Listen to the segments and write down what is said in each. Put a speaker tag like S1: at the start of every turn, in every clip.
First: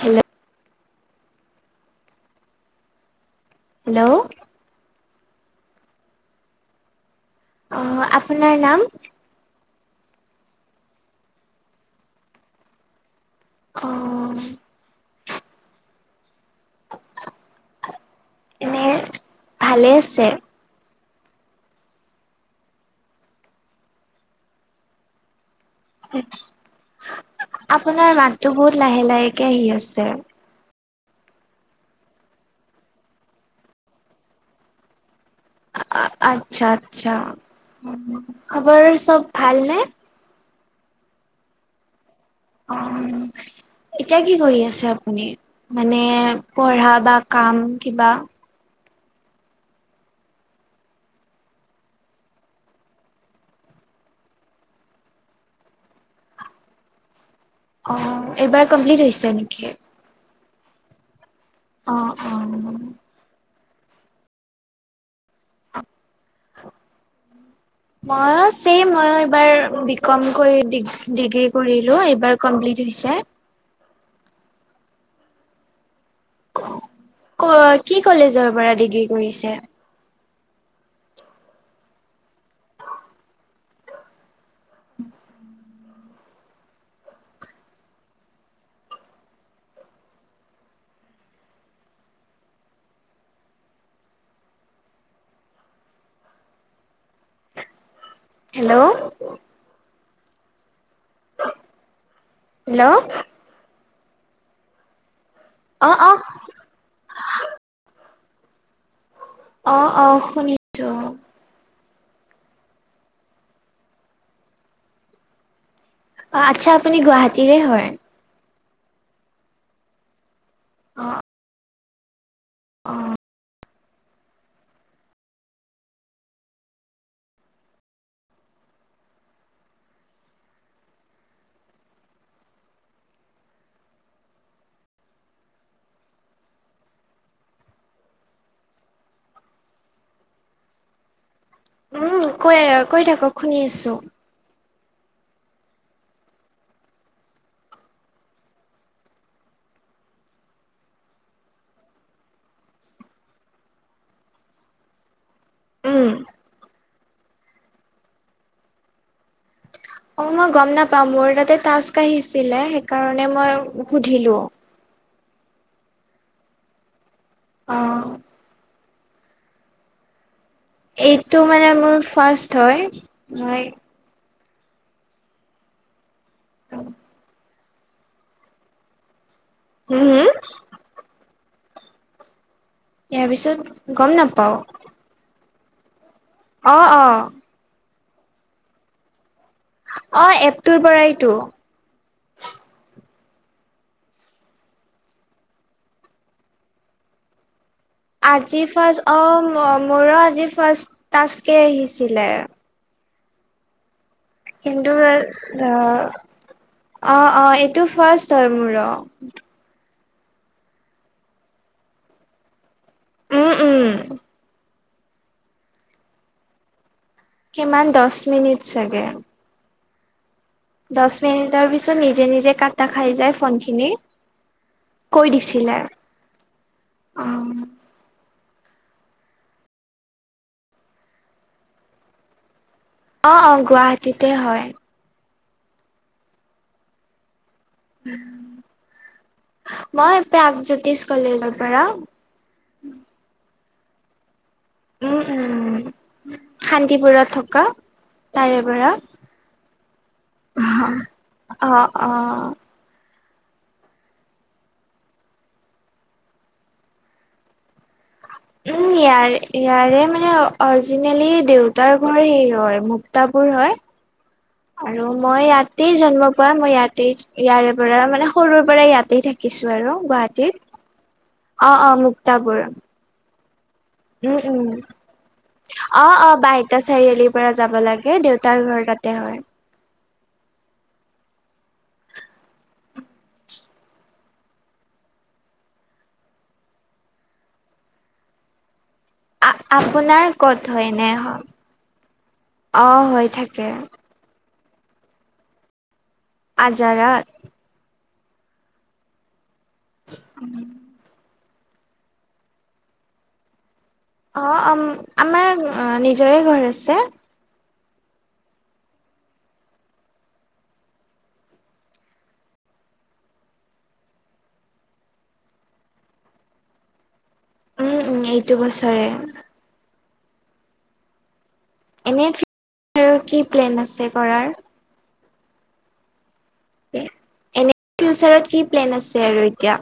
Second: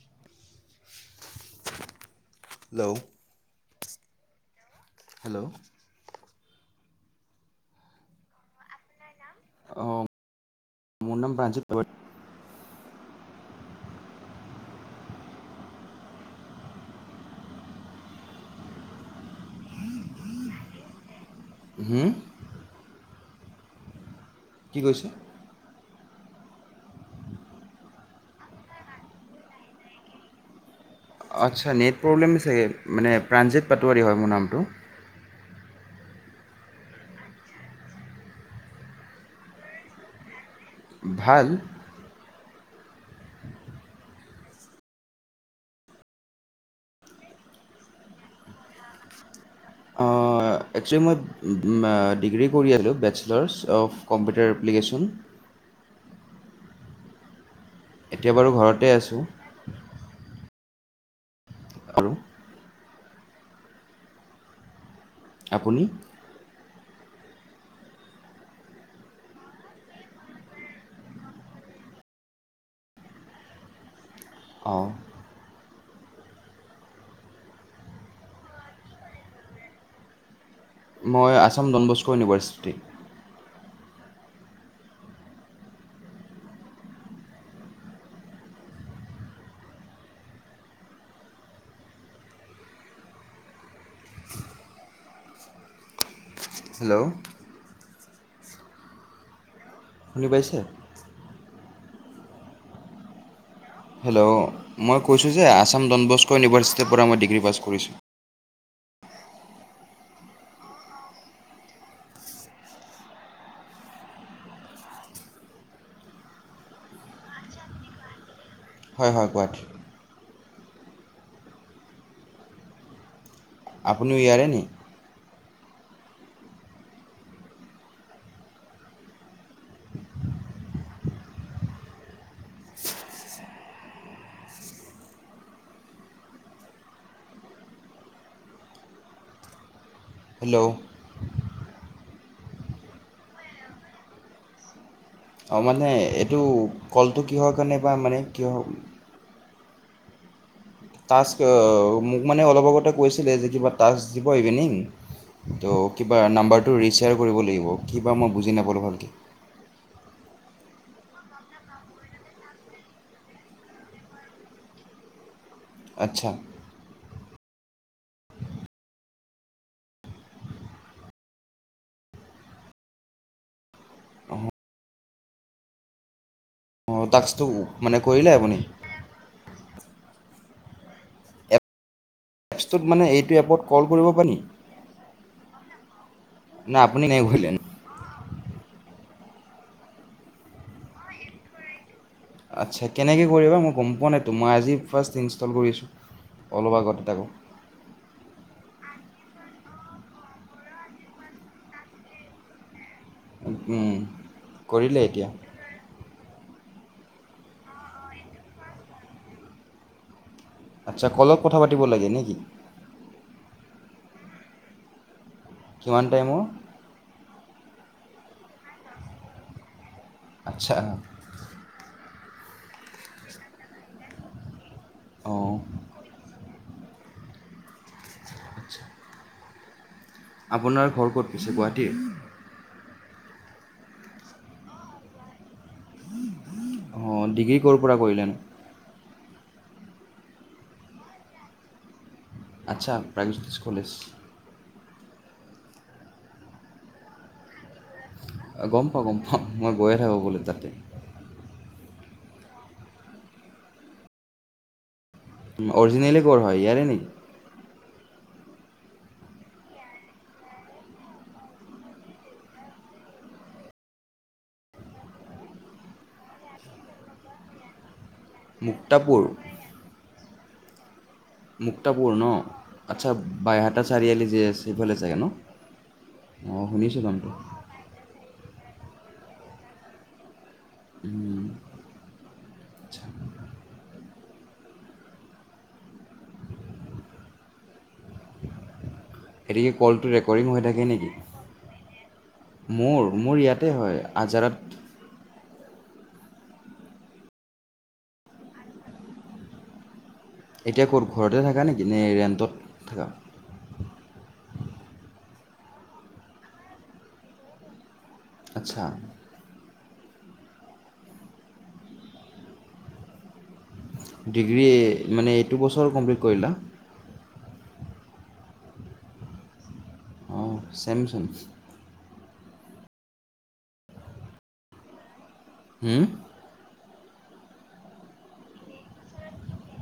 S1: Hello
S2: hello
S1: hello
S2: hello
S1: অ আপোনাৰ নাম
S2: আহ মোৰ নাম প্ৰানজিত
S1: অ এনে ভালে আছে
S2: হম কি কৈছে
S1: আপোনাৰ মাতটো বহুত লাহে লাহেকে আহি আছে আৰু
S2: আচ্ছা নেট প্ৰব্লেম চাগে মানে প্ৰাণজিত পাটোৱাৰী হয় মোৰ নামটো
S1: আচ্ছা আচ্ছা খবৰ চব ভাল নে
S2: ভাল
S1: অ এতিয়া কি কৰি আছে আপুনি মানে পঢ়া বা কাম কিবা
S2: একচুৱেলি মই ডিগ্ৰী কৰি আছিলোঁ বেচেলাৰছ অৱ কম্পিউটাৰ এপ্লিকেশ্যন
S1: অ
S2: এতিয়া বাৰু
S1: এইবাৰ
S2: ঘৰতে
S1: কমপ্লিট
S2: আছোঁ
S1: হৈছে নেকি অ অ
S2: আৰু আপুনি
S1: মইো মইয়ো চেম মই এইবাৰ বি কম কৰি ডিগ্ৰী কৰিলো এইবাৰ কমপ্লিট হৈছে
S2: অহ
S1: ক কি কলেজৰ পৰা ডিগ্ৰী কৰিছে
S2: মই Assam Don Bosco university hello
S1: hello
S2: শুনি পাইছে
S1: হেল্ল'
S2: হেল্ল' মই কৈ ছো যে আসাম
S1: অ অ
S2: ডনবস্কো ইউনিভাৰ্চিটিৰ পৰা মই ডিগ্ৰী পাছ কৰিছোঁ
S1: অহ অহ শুনিছো অ আচ্ছা আপুনি গুৱাহাটীৰে হয়
S2: হয় হয় গুৱাহাটীৰ
S1: অ। অ
S2: আপুনিও ইয়াৰে নে হেল্ল'
S1: উম কৈ কৈ থাকক শুনি আছো
S2: অঁ মানে এইটো কলটো কিহৰ কাৰণে বা মানে কি টাস্ক মোক মানে অলপ আগতে কৈছিলে যে কিবা টাস্ক দিব ইভিনিং কি
S1: উম
S2: নম্বাৰ ৰিচিভ শ্বেয়াৰ কৰিব লাগিব কি বা মই বুজি নাপালোঁ ভালকৈ
S1: অ মই গম নাপাওঁ মোৰ তাতে তাস্ক আহিছিলে সেইকাৰণে মই সুধিলো অ
S2: আচ্ছা
S1: অ এইটো মানে মোৰ ফাৰ্ষ্ট হয় মই হুম
S2: অঁ টাক্সটো মানে কৰিলে আপুনি
S1: হম হম
S2: এপছটোত মানে এইটো
S1: ইয়াৰ
S2: এপত কল
S1: পিছত
S2: কৰিব
S1: গম নাপাও
S2: ন
S1: অ
S2: আপুনি
S1: অ
S2: নাই ঘূৰিলেনো
S1: অ এপটোৰ পৰাইতো
S2: আচ্ছা কেনেকৈ কৰিবা মই গম পোৱা নাইতো মই আজি ফাৰ্ষ্ট ইনষ্টল কৰিছোঁ অলপ আগতে তাকো
S1: আজি ফাৰ্ষ্ট অ মোৰো আজি ফাৰ্ষ্ট টাক্সকে আহিছিলে
S2: উম
S1: কিন্তু
S2: কৰিলে
S1: এ
S2: এতিয়া
S1: অ অ অ এইটো ফাৰ্ষ্ট হয় মোৰ অ
S2: আচ্ছা কলত কথা পাতিব লাগে নেকি
S1: উম উম
S2: কিমান টাইমৰ
S1: কিমান দহ মিনিট চাগে
S2: আচ্ছা
S1: দহ মিনিটৰ পিছত নি নিজে নিজে কটা খাই যায় ফন খিনি কৈ
S2: অঁ
S1: দিছিলে অ
S2: আচ্ছা। আপোনাৰ ঘৰ ক'ত পিছে গুৱাহাটী।
S1: অ অ গুৱাহাটীতে হয়।
S2: অ ডিগ্ৰী কৰ পৰা কৰিলা নো
S1: মই প্ৰাগজ্যোতিষ কলেজৰ পৰা
S2: আচ্ছা প্ৰাইভচ চল্লিছ
S1: উম উম শান্তিপুৰত থকা। তাৰে
S2: গম
S1: পৰা
S2: পাওঁ গম পাওঁ মই গৈয়ে থাকোঁ বোলো তাতে
S1: অ অ
S2: অৰজিনেলি ক'ৰ হয় ইয়াৰে নেকি?
S1: উম ইয়াৰে ইয়াৰে মানে অৰজিনেলি দেউতাৰ ঘৰ সেই হয় মুক্তাপুৰ হয় আৰু মই ইয়াতেই জন্ম পোৱা মই ইয়াতেই ইয়াৰে পৰা মানে সৰুৰ পৰা
S2: মুক্তাপুৰ
S1: ইয়াতেই থাকিছো আৰু গুৱাহাটীত অ অ
S2: মুক্তাপুৰ ন আচ্ছা বাইহাতা
S1: উম উম অ অ
S2: অঁ
S1: বইহাতা
S2: শুনিছোঁ নামটো
S1: চাৰিআলিৰ পৰা যাব লাগে দেউতাৰ ঘৰ তাতে হয়
S2: উম।
S1: আ
S2: গতিকে কলটো
S1: আপোনাৰ
S2: ৰেকৰ্ডিং
S1: ক'ত
S2: হৈ থাকে
S1: হয়
S2: নেকি
S1: এনে অ
S2: মোৰ
S1: হৈ
S2: মোৰ
S1: থাকে
S2: ইয়াতে হয় আজাৰত
S1: আজাৰত
S2: এতিয়া ক'ত ঘৰতে থাক থাকা নেকি নে ৰেণ্টত থাকা
S1: অ আমাৰ নিজৰে ঘৰ আছে।
S2: আচ্ছা ডিগ্ৰী মানে এইটো বছৰ কমপ্লিট কৰিলা
S1: উম উম এইটো বছৰে
S2: অঁ চেমচোন।
S1: এনে কি প্লেন আছে কৰাৰ
S2: হুমও
S1: এনে ফিউচাৰত কি প্লেন আছে আৰু এতিয়া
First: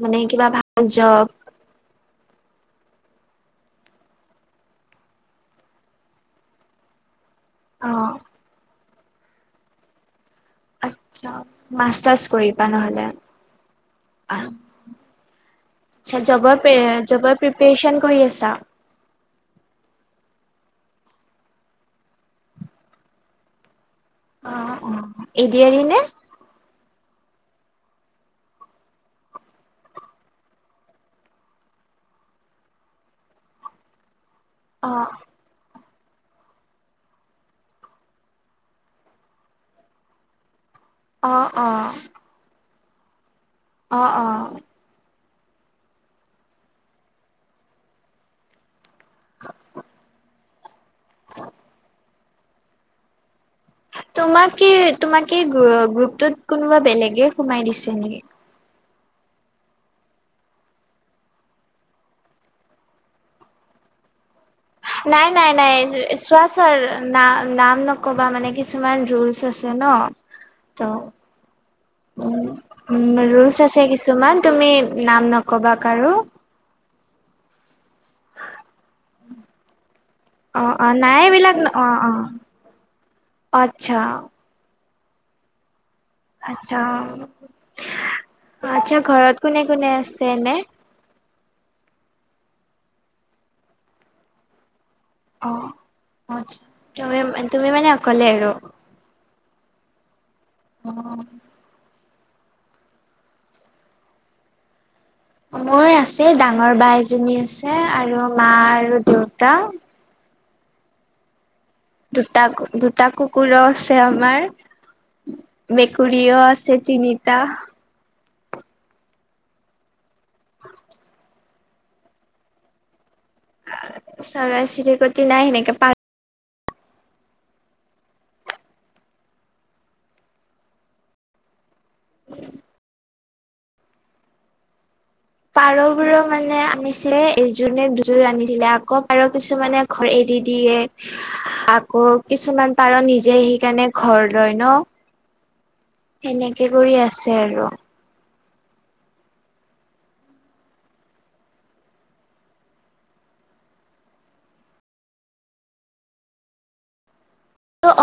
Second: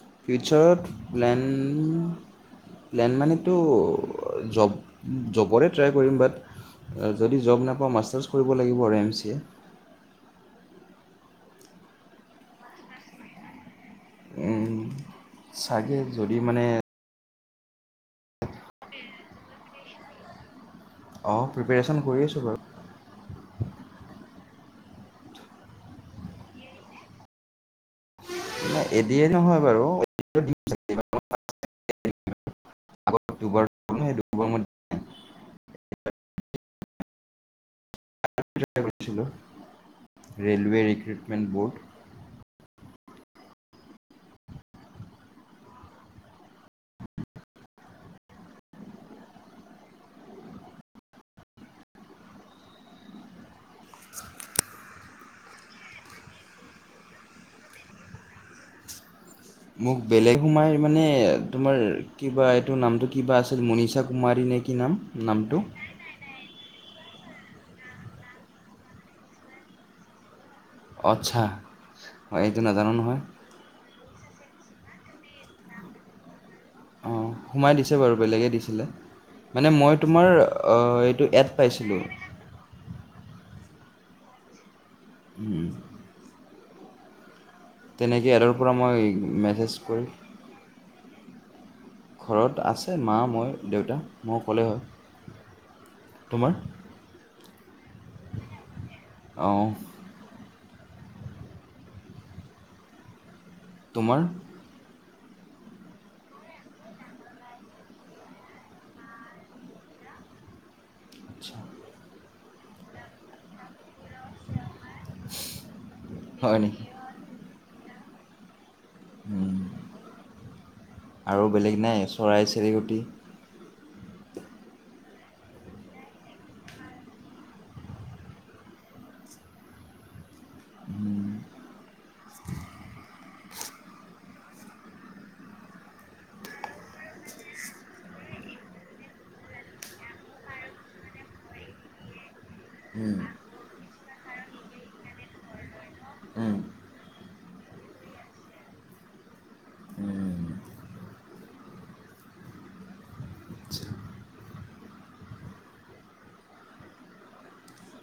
S1: মানে কিবা ভাল
S2: ফিউচাৰত
S1: জব
S2: প্লেন প্লেন মানে তো জ্বব জ্ববৰে ট্ৰাই কৰিম বাট যদি জ্বব নাপাওঁ
S1: অ
S2: মাষ্টাৰছ কৰিব লাগিব ৰেম [inaudible]
S1: আচ্ছা মাষ্টাৰছ কৰিবা নহলে
S2: চাগে
S1: চা
S2: যদি
S1: জবৰ
S2: মানে
S1: পে জব প্ৰিপেৰেশ্যন কৰি আছা।
S2: অঁ প্ৰিপেৰেশ্যন কৰি আছোঁ বাৰু
S1: অ অ এডিআৰি নে?
S2: ন এদিয়ে নহয় বাৰু আগত দুবাৰ কোনে সেইটো
S1: অ
S2: তাৰ পিছত কৰিছিলো ৰেন বেৰি কিক্ৰক
S1: অ',
S2: মেণ্ট বৰ্ড
S1: অ', অ অ [inaudible] [unintelligible] তোমাক কি তোমাকে গ্ৰ গ্ৰুপটোত কোনোবা বেলেগে সোমাই দিছে নেকি?
S2: মোক বেলেগ সোমাই মানে তোমাৰ কিবা এইটো নামটো কি বা আছিল। মনিশা কুমাৰী নে কি নাম
S1: নাই নাই
S2: নামটো?
S1: নাই চোৱা ছাৰ নাম নাম নকবা মানে কিছুমান ৰুলচ আছে ন ত'
S2: আচ্ছা হয়
S1: উম
S2: এইটো নাজানো
S1: উম
S2: নহয়
S1: ৰুলচ আছে কিছুমান তুমি নাম নকবা কাৰো।
S2: অ সোমাই দিছে বাৰু বেলেগে দিছিলে মানে মই তোমাৰ অ এইটো এট পাইছিলোঁ
S1: আতচ্ছা
S2: উম
S1: আচ্ছা
S2: এডৰ পৰা মই
S1: আচ্ছা ঘৰত কোনে
S2: মেছেজ
S1: কোনে
S2: কৰি
S1: আছে এনে?
S2: ঘৰত আছে মা মই দেউতা মই অকলে হয়।
S1: অ অ
S2: তোমাৰ
S1: আতচ্ছা তুমি তুমি মানে অকলে আৰু
S2: অ
S1: অ
S2: তোমাৰ
S1: মোৰ আছে ডাঙৰ বাই এজনী আছে আৰু মা আৰু দেউতা
S2: আচ্ছা
S1: দুটা দুটা কুকুৰছ যে আমাৰ মেকুৰীও
S2: হয়
S1: আছে
S2: নেকি
S1: তিনিটা
S2: উম আৰু বেলেগ নাই চৰাই চিৰিকটি
S1: চৰাই চিৰিকটি নাই সেনেকে পাৰ [inaudible] পাৰবোৰো মানে আনিছিলে এযোৰ নে দুযোৰ আনিছিলে আকৌ পাৰ কিছুমানে ঘৰ এৰি দিয়ে আকৌ কিছুমান পাৰ নিজে আহি কাৰণে ঘৰ লয় ন
S2: উম,
S1: সেনেকে কৰি আছে আৰু
S2: উম।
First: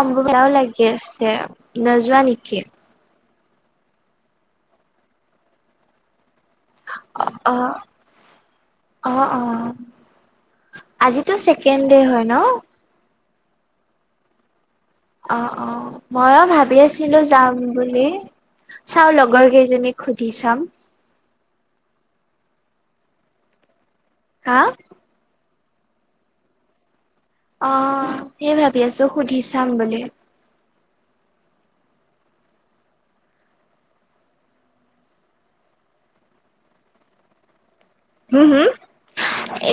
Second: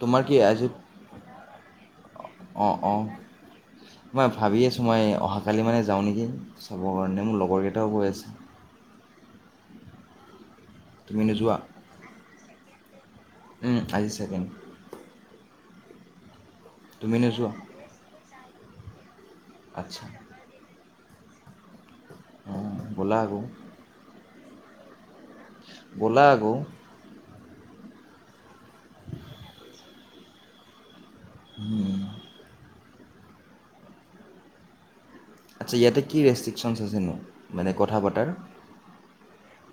S1: অমবো
S2: কি
S1: মেলাও
S2: আজি
S1: লাগি আছে। নো যোৱা নেকি?
S2: অঁ অঁ মই ভাবি আছোঁ মই অহাকালি মানে যাওঁ নেকি? চাবৰ কাৰণে মোৰ
S1: অ',
S2: লগৰকেইটাও কৈ আছে।
S1: অ
S2: তুমি
S1: আজিতো ছেকেণ্ড দে হয় ন,
S2: ও আজি ছেকেণ্ড
S1: অ অ মইঅ ভাত ভাবি
S2: তুমি
S1: আছিলো
S2: নোযোৱা
S1: যাম বুলি চও লক লগৰ কেইজনীক
S2: আচ্ছা
S1: সুধি চাম।
S2: অ ব'লা আকৌ,
S1: হা
S2: বলা‌‌ আক
S1: অ সেই ভাবি আছো সুধি চাম বুলি,
S2: আচ্ছা ইয়াতে কি ৰেষ্ট্ৰিক্ছন আছেনো মানে, কথা পতাৰ
S1: উম হম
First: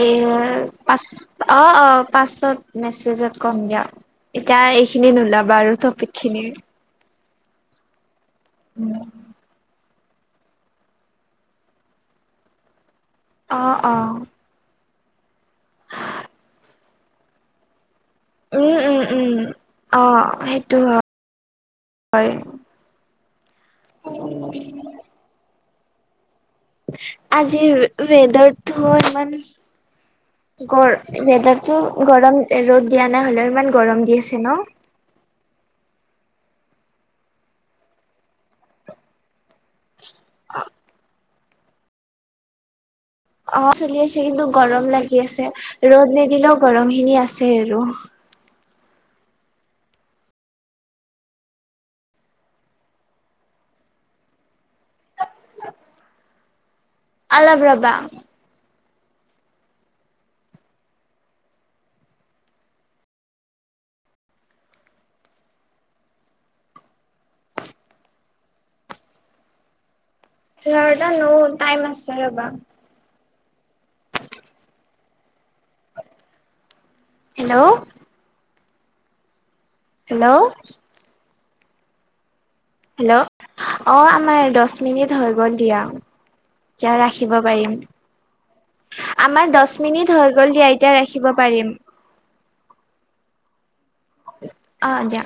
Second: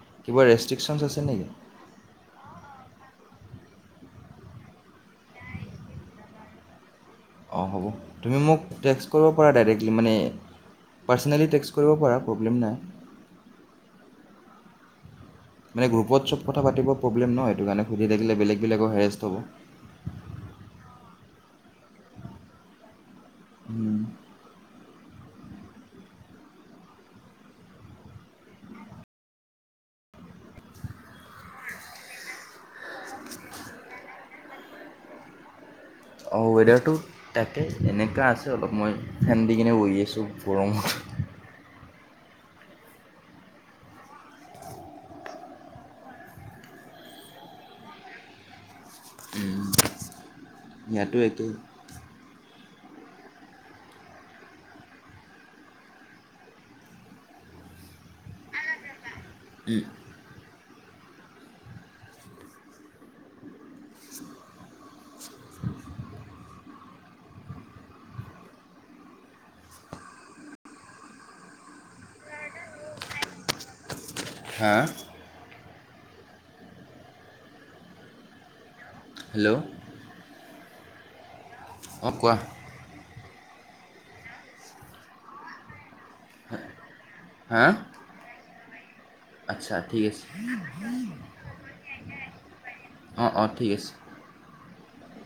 S1: এ
S2: কিবা ৰেষ্ট্ৰিকশ্যনছ
S1: পাচ
S2: আছে নেকি
S1: অ অ পাচত মেছেজত কম দিয়া এতিয়া এইখিনি নোলাবা আৰু টপিক খিনিৰ
S2: অঁ হ'ব তুমি মোক টেক্স কৰিব পৰা দাৰেক। মানে পাৰ্চনেলি টেক্স কৰিব পৰা প্ৰব্লেম নাই।
S1: অ অ
S2: মানে গ্ৰুপত চব কথা পাতিৰ প্ৰব্লেম নয় সেইটো কাৰণে সুধি থাকিলে বেলেগ
S1: উম
S2: বেলেগৰ
S1: উম
S2: হেৰেষ্ট হ'ব
S1: উম অ সেইটো হয়। হয় [unintelligible] আজিৰ ৱেদাৰটো ইমান গৰ ৱেদাৰটো গৰম ৰ'দ দিয়া নাই হলেও ইমান গৰম দি আছে ন?
S2: অঁ ৱেডাৰটো তাকে এনেকুৱা আছে অলপ মই ফেন দি কিনে বহি আছোঁ গৰম
S1: অ চলি আছে কিন্তু গৰম লাগি আছে ৰ'দ নিদিলেও গৰম খিনি আছে আৰু
S2: ইয়াতো একেই
S1: আৰু অলপ ৰবা
S2: ওহ
S1: এঘাৰ ন টাইম আছে ৰ'বা।
S2: হা
S1: [unintelligible] হেল্ল'
S2: হেল্ল'
S1: হেল্ল'
S2: অ কোৱা
S1: হেল্ল' অ আমাৰ দহ মিনিট হৈ গ'ল দিয়া এতিয়া ৰাখিব পাৰিম।
S2: হা
S1: আমাৰ দহ
S2: আচ্ছা ঠিক
S1: মিনিট
S2: আছে
S1: হৈ গ'ল দিয়া এতিয়া ৰাখিব পাৰিম।
S2: অঁ অঁ ঠিক আছে।
S1: অ দিয়া